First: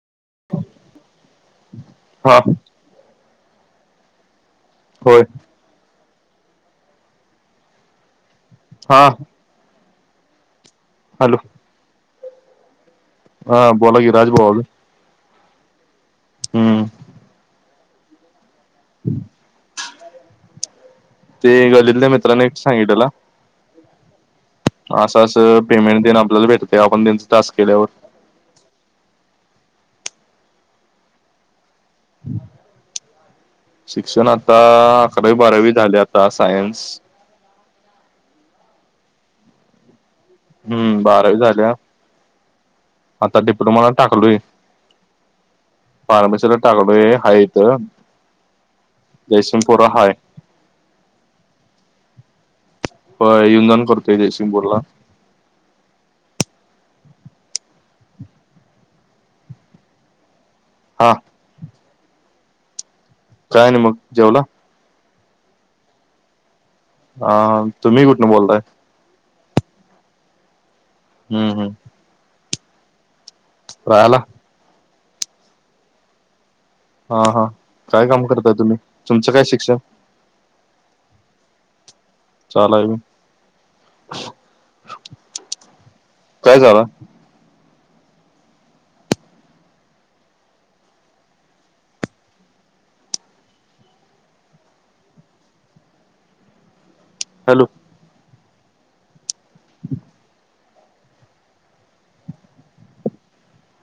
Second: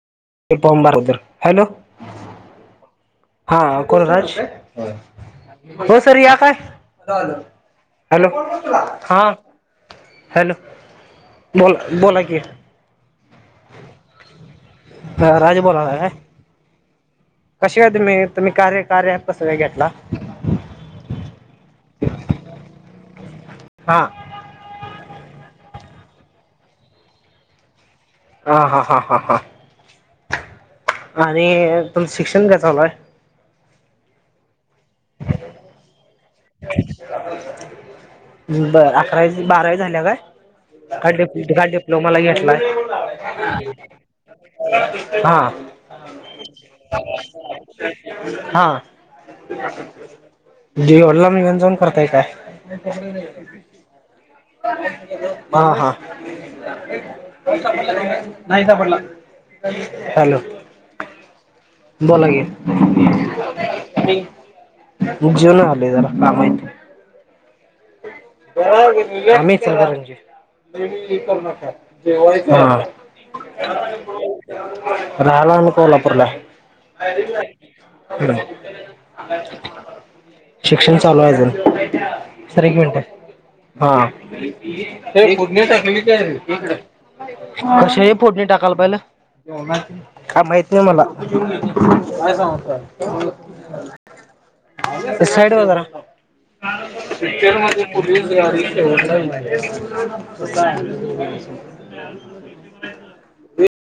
एक फॉर्म भरा अगोदर हॅलो. हा हा कोण राज. होय हो सर या काय हॅलो हा हॅलो. हॅलो. बोला बोला की हा बोला की राज बोला राज बोलालाय काय? हम्म. कशी काय तुम्ही तुम्ही कार्य कार्यत कसं काय घेतला. ते गल्लीतल्या मित्रांने एक सांगितलेला. हा. असं असं पेमेंट तेन आपल्याला भेटते आपण त्यांचं टास्क केल्यावर हा हा हा हा हा आणि तुमचं शिक्षण काय चालू हाय शिक्षण आता अकरावी बारावी झाले आता सायन्स बर अकरावी बारावी झाल्यावर हम्म बारावी काय झाल्या डिप्लोमाला घेतलाय. आता डिप्लोमाला टाकलोय हा. फार्मसीला टाकलोय हा. जयसिमपूरा हाय. तुझ्या वडिलांना घेऊन जाऊन करतय काय होय, येऊन जाऊन करतोय जयसिंगपूर ला हा हा. नाही सापडला, हॅलो. हा बोला की काय नाही मग जेवला? जेऊन आले जरा काम येत. [inaudible] [unintelligible] हा तुम्ही कुठनं बोलताय हम्म हम्म राहायला राहिला ना कोल्हापूरला तुमंच काय शिक्षण? शिक्षण चालू ये अजून सर चालू आहे मिनट हा फोडणी टाकली की काय कश हे फोडणी टाकायला पाहिलं. काय माहिती मला साईड हॅलो व्हा जरा [unintelligible]